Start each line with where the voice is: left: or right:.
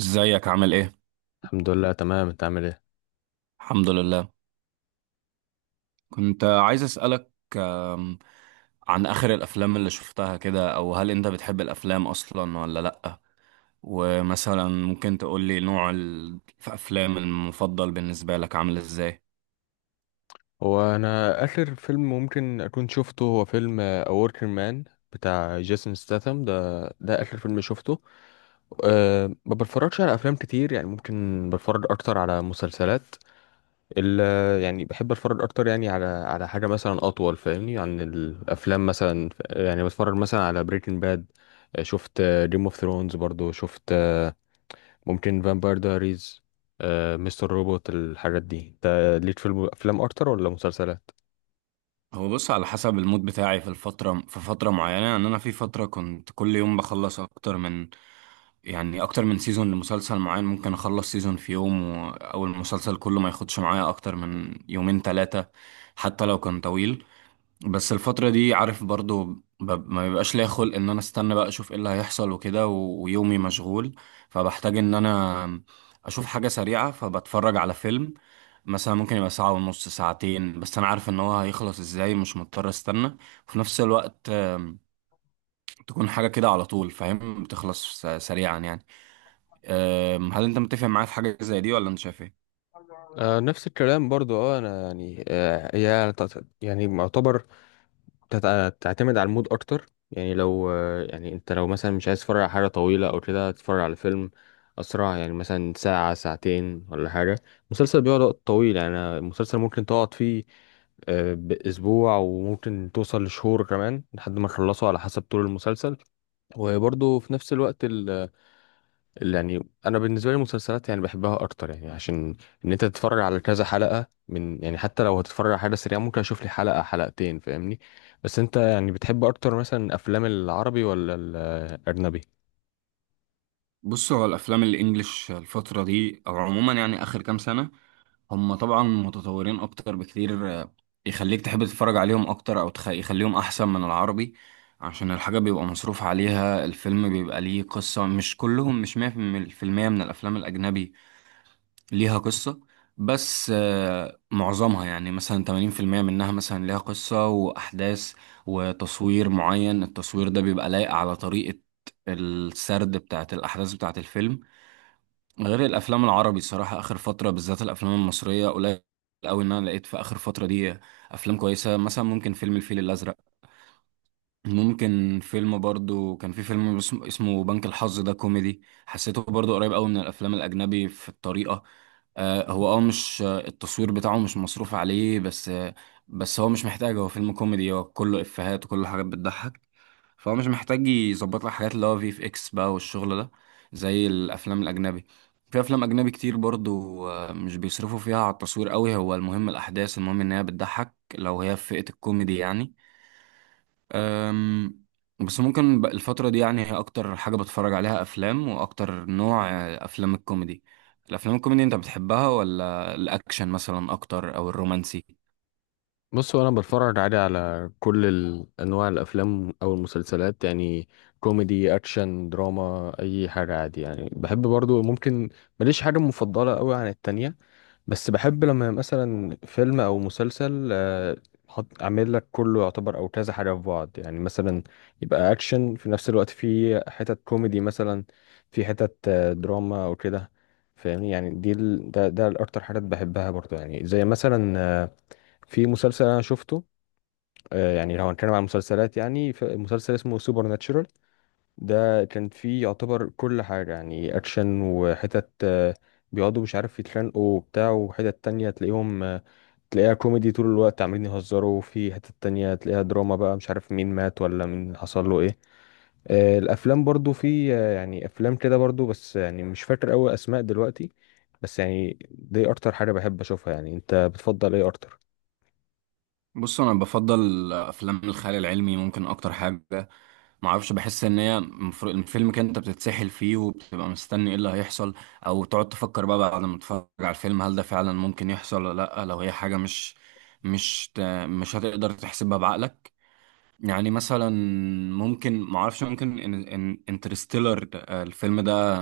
right: ازيك عامل ايه؟
left: الحمد لله تمام، انت عامل ايه؟
right: الحمد لله. كنت عايز اسألك آم، عن اخر الافلام اللي شفتها كده، او هل انت بتحب الافلام اصلا ولا لأ؟ ومثلا ممكن تقول لي نوع الافلام المفضل بالنسبة لك عامل ازاي؟
left: هو انا اخر فيلم ممكن اكون شفته هو فيلم اوركر مان بتاع جيسون ستاثام، ده اخر فيلم شفته. أه ما بتفرجش على افلام كتير، يعني ممكن بتفرج اكتر على مسلسلات. ال يعني بحب اتفرج اكتر يعني على حاجه مثلا اطول فاهمني عن الافلام. مثلا يعني بتفرج مثلا على بريكنج باد، شفت جيم اوف ثرونز برضو، شفت ممكن فامباير دايريز، مستر روبوت، الحاجات دي. انت ليك في افلام اكتر ولا مسلسلات؟
right: هو بص، على حسب المود بتاعي في فترة معينة. يعني انا في فترة كنت كل يوم بخلص اكتر من سيزون لمسلسل معين، ممكن اخلص سيزون في يوم او المسلسل كله ما ياخدش معايا اكتر من يومين ثلاثة، حتى لو كان طويل. بس الفترة دي، عارف، برضو ما بيبقاش ليا خلق ان انا استنى بقى اشوف ايه اللي هيحصل وكده ويومي مشغول، فبحتاج ان انا اشوف حاجة سريعة فبتفرج على فيلم مثلا. ممكن يبقى ساعة ونص، ساعتين، بس انا عارف ان هو هيخلص ازاي، مش مضطر استنى، وفي نفس الوقت تكون حاجة كده على طول، فاهم، بتخلص سريعا يعني. هل انت متفق معايا في حاجة زي دي ولا انت شايف ايه؟
left: آه نفس الكلام برضو. اه انا يعني هي يعني معتبر تعتمد على المود اكتر. يعني لو يعني انت لو مثلا مش عايز تتفرج على حاجه طويله او كده، تتفرج على فيلم اسرع، يعني مثلا ساعه ساعتين ولا حاجه. مسلسل بيقعد وقت طويل، يعني المسلسل ممكن تقعد فيه آه باسبوع، وممكن توصل لشهور كمان لحد ما تخلصه على حسب طول المسلسل. وبرضه في نفس الوقت يعني انا بالنسبه لي المسلسلات يعني بحبها اكتر، يعني عشان ان انت تتفرج على كذا حلقه. من يعني حتى لو هتتفرج على حاجه سريعه ممكن اشوف لي حلقه حلقتين فاهمني. بس انت يعني بتحب اكتر مثلا افلام العربي ولا الاجنبي؟
right: بص، هو الافلام الانجليش الفترة دي او عموما يعني اخر كام سنة، هم طبعا متطورين اكتر بكتير، يخليك تحب تتفرج عليهم اكتر، او يخليهم احسن من العربي، عشان الحاجة بيبقى مصروف عليها، الفيلم بيبقى ليه قصة. مش كلهم، مش مية في المية من الافلام الاجنبي ليها قصة، بس معظمها يعني مثلا 80% منها مثلا ليها قصة واحداث وتصوير معين. التصوير ده بيبقى لايق على طريقة السرد بتاعت الاحداث بتاعت الفيلم، غير الافلام العربي. صراحه اخر فتره بالذات الافلام المصريه قليل قوي ان انا لقيت في اخر فتره دي افلام كويسه. مثلا ممكن فيلم الفيل الازرق، ممكن فيلم، برضو كان في فيلم اسمه بنك الحظ، ده كوميدي، حسيته برضو قريب قوي من الافلام الاجنبي في الطريقه. هو مش، التصوير بتاعه مش مصروف عليه بس. بس هو مش محتاج، هو فيلم كوميدي، هو كله افيهات وكله حاجات بتضحك، فهو مش محتاج يظبط لك حاجات اللي هو في FX بقى والشغل ده، زي الافلام الاجنبي. في افلام اجنبي كتير برضو، مش بيصرفوا فيها على التصوير قوي، هو المهم الاحداث، المهم ان هي بتضحك لو هي في فئة الكوميدي يعني. أم، بس ممكن الفترة دي يعني هي اكتر حاجة بتفرج عليها افلام، واكتر نوع افلام الكوميدي. الافلام الكوميدي انت بتحبها ولا الاكشن مثلا اكتر او الرومانسي؟
left: بص انا بتفرج عادي على كل انواع الافلام او المسلسلات، يعني كوميدي اكشن دراما اي حاجه عادي يعني. بحب برضو ممكن، ماليش حاجه مفضله قوي عن التانية. بس بحب لما مثلا فيلم او مسلسل حط عامل لك كله يعتبر او كذا حاجه في بعض، يعني مثلا يبقى اكشن في نفس الوقت في حتت كوميدي مثلا، في حتت دراما او كده. فاهمني يعني دي ال... ده ده الاكتر حاجات بحبها برضو. يعني زي مثلا آه، في مسلسل انا شفته، يعني لو هنتكلم عن مسلسلات، يعني في مسلسل اسمه سوبر ناتشورال، ده كان فيه يعتبر كل حاجة، يعني أكشن وحتت بيقعدوا مش عارف يتخانقوا وبتاع، وحتت تانية تلاقيهم تلاقيها كوميدي طول الوقت عمالين يهزروا، وفي حتت تانية تلاقيها دراما بقى مش عارف مين مات ولا مين حصل له ايه. الأفلام برضو في يعني أفلام كده برضو، بس يعني مش فاكر أوي أسماء دلوقتي. بس يعني دي أكتر حاجة بحب أشوفها. يعني أنت بتفضل ايه أكتر؟
right: بص، انا بفضل افلام الخيال العلمي، ممكن اكتر حاجه. ما اعرفش، بحس ان هي الفيلم كده انت بتتسحل فيه وبتبقى مستني ايه اللي هيحصل، او تقعد تفكر بقى بعد ما تتفرج على الفيلم هل ده فعلا ممكن يحصل ولا لا، لو هي حاجه مش ت- مش هتقدر تحسبها بعقلك. يعني مثلا، ممكن، ما اعرفش، ممكن ان انترستيلر الفيلم ده،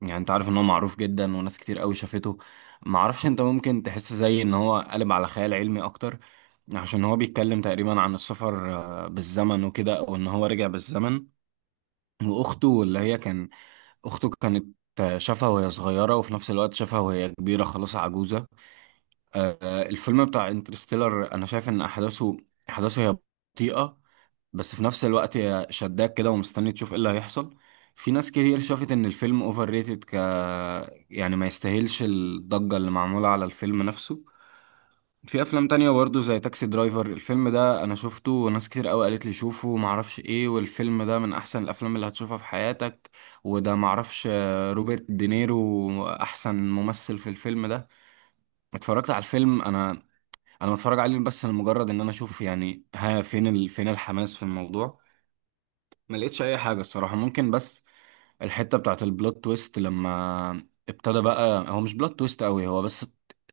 right: يعني انت عارف ان هو معروف جدا وناس كتير قوي شافته. ما اعرفش انت ممكن تحس زي ان هو قلب على خيال علمي اكتر، عشان هو بيتكلم تقريبا عن السفر بالزمن وكده، او ان هو رجع بالزمن، واخته اللي هي كان اخته كانت شافها وهي صغيرة وفي نفس الوقت شافها وهي كبيرة خلاص عجوزة. الفيلم بتاع انترستيلر انا شايف ان احداثه هي بطيئة، بس في نفس الوقت هي شداك كده ومستني تشوف ايه اللي هيحصل. في ناس كتير شافت ان الفيلم اوفر ريتد يعني ما يستاهلش الضجة اللي معمولة على الفيلم نفسه. في افلام تانية برضه زي تاكسي درايفر، الفيلم ده انا شفته وناس كتير قوي قالت لي شوفه ومعرفش ايه، والفيلم ده من احسن الافلام اللي هتشوفها في حياتك، وده معرفش روبرت دينيرو احسن ممثل في الفيلم ده. اتفرجت على الفيلم انا، انا بتفرج عليه بس لمجرد ان انا اشوف، يعني ها، فين فين الحماس في الموضوع. ما لقيتش اي حاجه الصراحه، ممكن بس الحته بتاعت البلوت تويست لما ابتدى بقى. هو مش بلوت تويست قوي، هو بس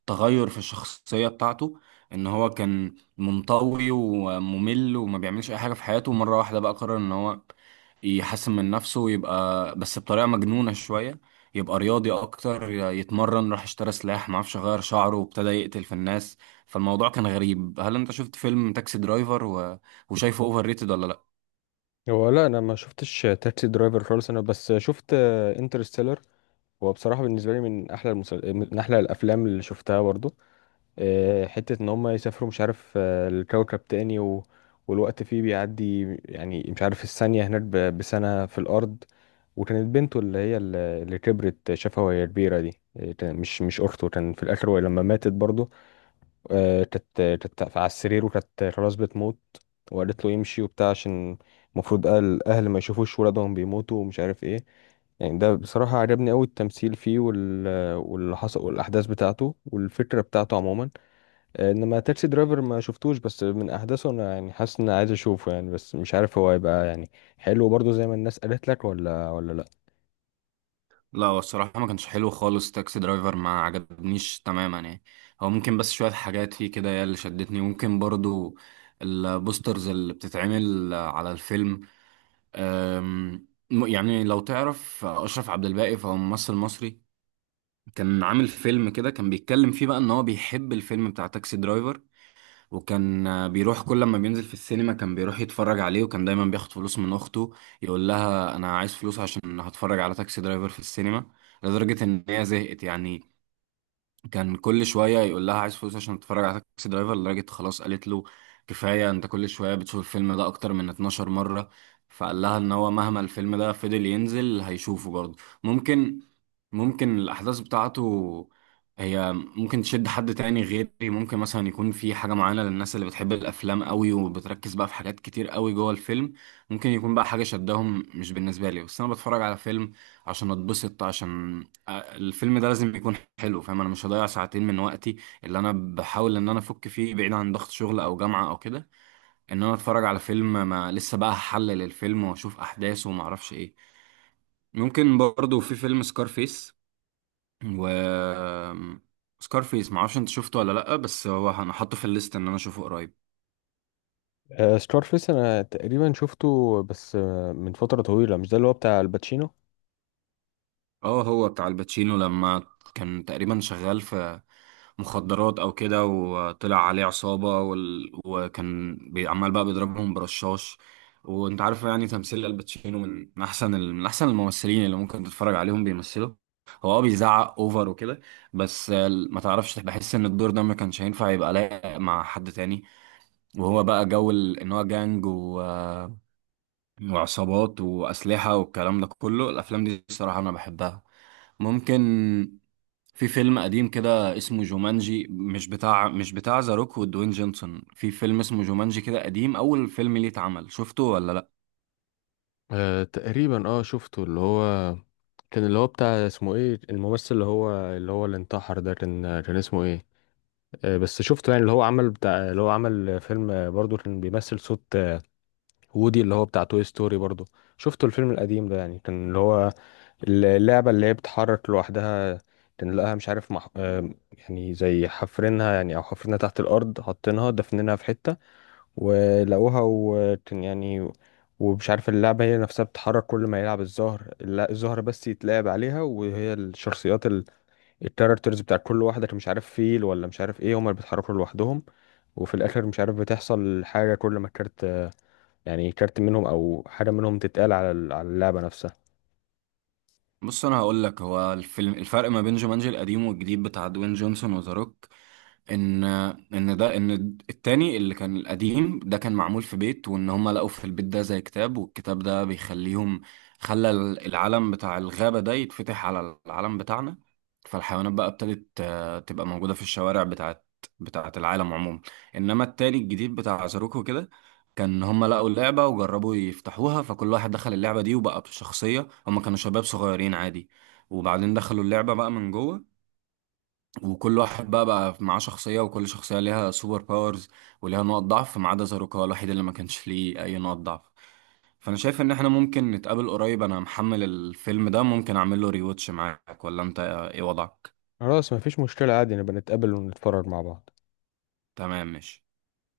right: تغير في الشخصيه بتاعته، ان هو كان منطوي وممل وما بيعملش اي حاجه في حياته، ومره واحده بقى قرر ان هو يحسن من نفسه ويبقى، بس بطريقه مجنونه شويه، يبقى رياضي اكتر، يتمرن، راح اشترى سلاح معرفش، غير شعره وابتدى يقتل في الناس. فالموضوع كان غريب. هل انت شفت فيلم تاكسي درايفر وشايفه اوفر ريتد ولا لا؟
left: هو لا، أنا ما شفتش تاكسي درايفر خالص، أنا بس شفت انترستيلر. هو بصراحة بالنسبة لي من من أحلى الأفلام اللي شفتها برضو. حتة إن هما يسافروا مش عارف الكوكب تاني والوقت فيه بيعدي، يعني مش عارف الثانية هناك بسنة في الأرض. وكانت بنته اللي هي اللي كبرت شافها وهي كبيرة دي، مش أخته. كان في الآخر وهي لما ماتت برضو، كانت على السرير وكانت خلاص بتموت، وقالت له يمشي وبتاع، عشان المفروض الاهل ما يشوفوش ولادهم بيموتوا ومش عارف ايه. يعني ده بصراحة عجبني أوي التمثيل فيه واللي حصل والأحداث بتاعته والفكرة بتاعته عموما. إنما تاكسي درايفر ما شفتوش، بس من أحداثه أنا يعني حاسس إن عايز أشوفه، يعني بس مش عارف هو هيبقى يعني حلو برضه زي ما الناس قالت لك ولا لأ.
right: لا هو الصراحة ما كانش حلو خالص، تاكسي درايفر ما عجبنيش تماما يعني. هو ممكن بس شوية حاجات فيه كده هي اللي شدتني، ممكن برضو البوسترز اللي بتتعمل على الفيلم. يعني لو تعرف أشرف عبد الباقي، فهو ممثل مصري كان عامل فيلم كده كان بيتكلم فيه بقى إن هو بيحب الفيلم بتاع تاكسي درايفر، وكان بيروح كل ما بينزل في السينما كان بيروح يتفرج عليه، وكان دايما بياخد فلوس من اخته يقول لها انا عايز فلوس عشان هتفرج على تاكسي درايفر في السينما، لدرجة ان هي زهقت يعني، كان كل شوية يقول لها عايز فلوس عشان تتفرج على تاكسي درايفر، لدرجة خلاص قالت له كفاية، انت كل شوية بتشوف الفيلم ده اكتر من 12 مرة. فقال لها ان هو مهما الفيلم ده فضل ينزل هيشوفه برضه. ممكن ممكن الاحداث بتاعته هي ممكن تشد حد تاني غيري. ممكن مثلا يكون في حاجة معينة للناس اللي بتحب الافلام قوي وبتركز بقى في حاجات كتير قوي جوه الفيلم، ممكن يكون بقى حاجة شدهم. مش بالنسبة لي، بس انا بتفرج على فيلم عشان اتبسط، عشان الفيلم ده لازم يكون حلو، فاهم. انا مش هضيع ساعتين من وقتي اللي انا بحاول ان انا افك فيه بعيد عن ضغط شغل او جامعة او كده، ان انا اتفرج على فيلم ما لسه بقى هحلل الفيلم واشوف احداثه وما اعرفش ايه. ممكن برضو في فيلم سكارفيس، و سكارفيس ما اعرفش انت شفته ولا لا، بس هو انا حاطه في الليست ان انا اشوفه قريب.
left: ستار فيس أنا تقريبا شفته، بس من فترة طويلة. مش ده اللي هو بتاع الباتشينو؟
right: اه هو بتاع الباتشينو، لما كان تقريبا شغال في مخدرات او كده، وطلع عليه عصابة وكان عمال بقى بيضربهم برشاش. وانت عارف يعني تمثيل الباتشينو من احسن الممثلين اللي ممكن تتفرج عليهم بيمثلوا. هو بيزعق اوفر وكده، بس ما تعرفش، بحس ان الدور ده ما كانش هينفع يبقى لايق مع حد تاني. وهو بقى جو ان هو جانج وعصابات واسلحة والكلام ده كله، الافلام دي الصراحة انا بحبها. ممكن، في فيلم قديم كده اسمه جومانجي، مش بتاع ذا روك ودوين جونسون، في فيلم اسمه جومانجي كده قديم اول فيلم ليه اتعمل، شفته ولا لا؟
left: آه تقريبا اه شفته. اللي هو كان اللي هو بتاع اسمه ايه، الممثل اللي هو اللي انتحر ده، كان كان اسمه ايه. آه بس شفته، يعني اللي هو عمل فيلم برضه كان بيمثل صوت وودي اللي هو بتاع توي ستوري برضه. شفته الفيلم القديم ده، يعني كان اللي هو اللعبة اللي هي بتتحرك لوحدها، كان لقاها مش عارف مح... آه، يعني زي حفرينها، يعني او حفرينها تحت الارض حاطينها دفنينها في حتة ولقوها. وكان يعني ومش عارف اللعبة هي نفسها بتتحرك كل ما يلعب الزهر، الزهر بس يتلعب عليها، وهي الشخصيات الكاركترز بتاع كل واحدة، كان مش عارف فيل ولا مش عارف ايه، هما اللي بيتحركوا لوحدهم. وفي الآخر مش عارف بتحصل حاجة كل ما كارت، يعني كارت منهم أو حاجة منهم تتقال على على اللعبة نفسها.
right: بص، انا هقول لك، هو الفيلم الفرق ما بين جومانجي القديم والجديد بتاع دوين جونسون وذا روك، ان ان التاني اللي كان القديم ده كان معمول في بيت، وان هم لقوا في البيت ده زي كتاب، والكتاب ده خلى العالم بتاع الغابة ده يتفتح على العالم بتاعنا، فالحيوانات بقى ابتدت تبقى موجودة في الشوارع بتاعت العالم عموما. انما التاني الجديد بتاع زاروكو كده، كان هم لقوا اللعبة وجربوا يفتحوها، فكل واحد دخل اللعبة دي وبقى بشخصية، هم كانوا شباب صغيرين عادي، وبعدين دخلوا اللعبة بقى من جوه، وكل واحد بقى معاه شخصية، وكل شخصية ليها سوبر باورز وليها نقط ضعف، ما عدا زاروكا الوحيد اللي ما كانش ليه أي نقط ضعف. فأنا شايف إن إحنا ممكن نتقابل قريب، أنا محمل الفيلم ده، ممكن أعمل له ريواتش معاك، ولا أنت إيه وضعك؟
left: خلاص مفيش مشكلة عادي، نبقى نتقابل ونتفرج مع بعض.
right: تمام، ماشي.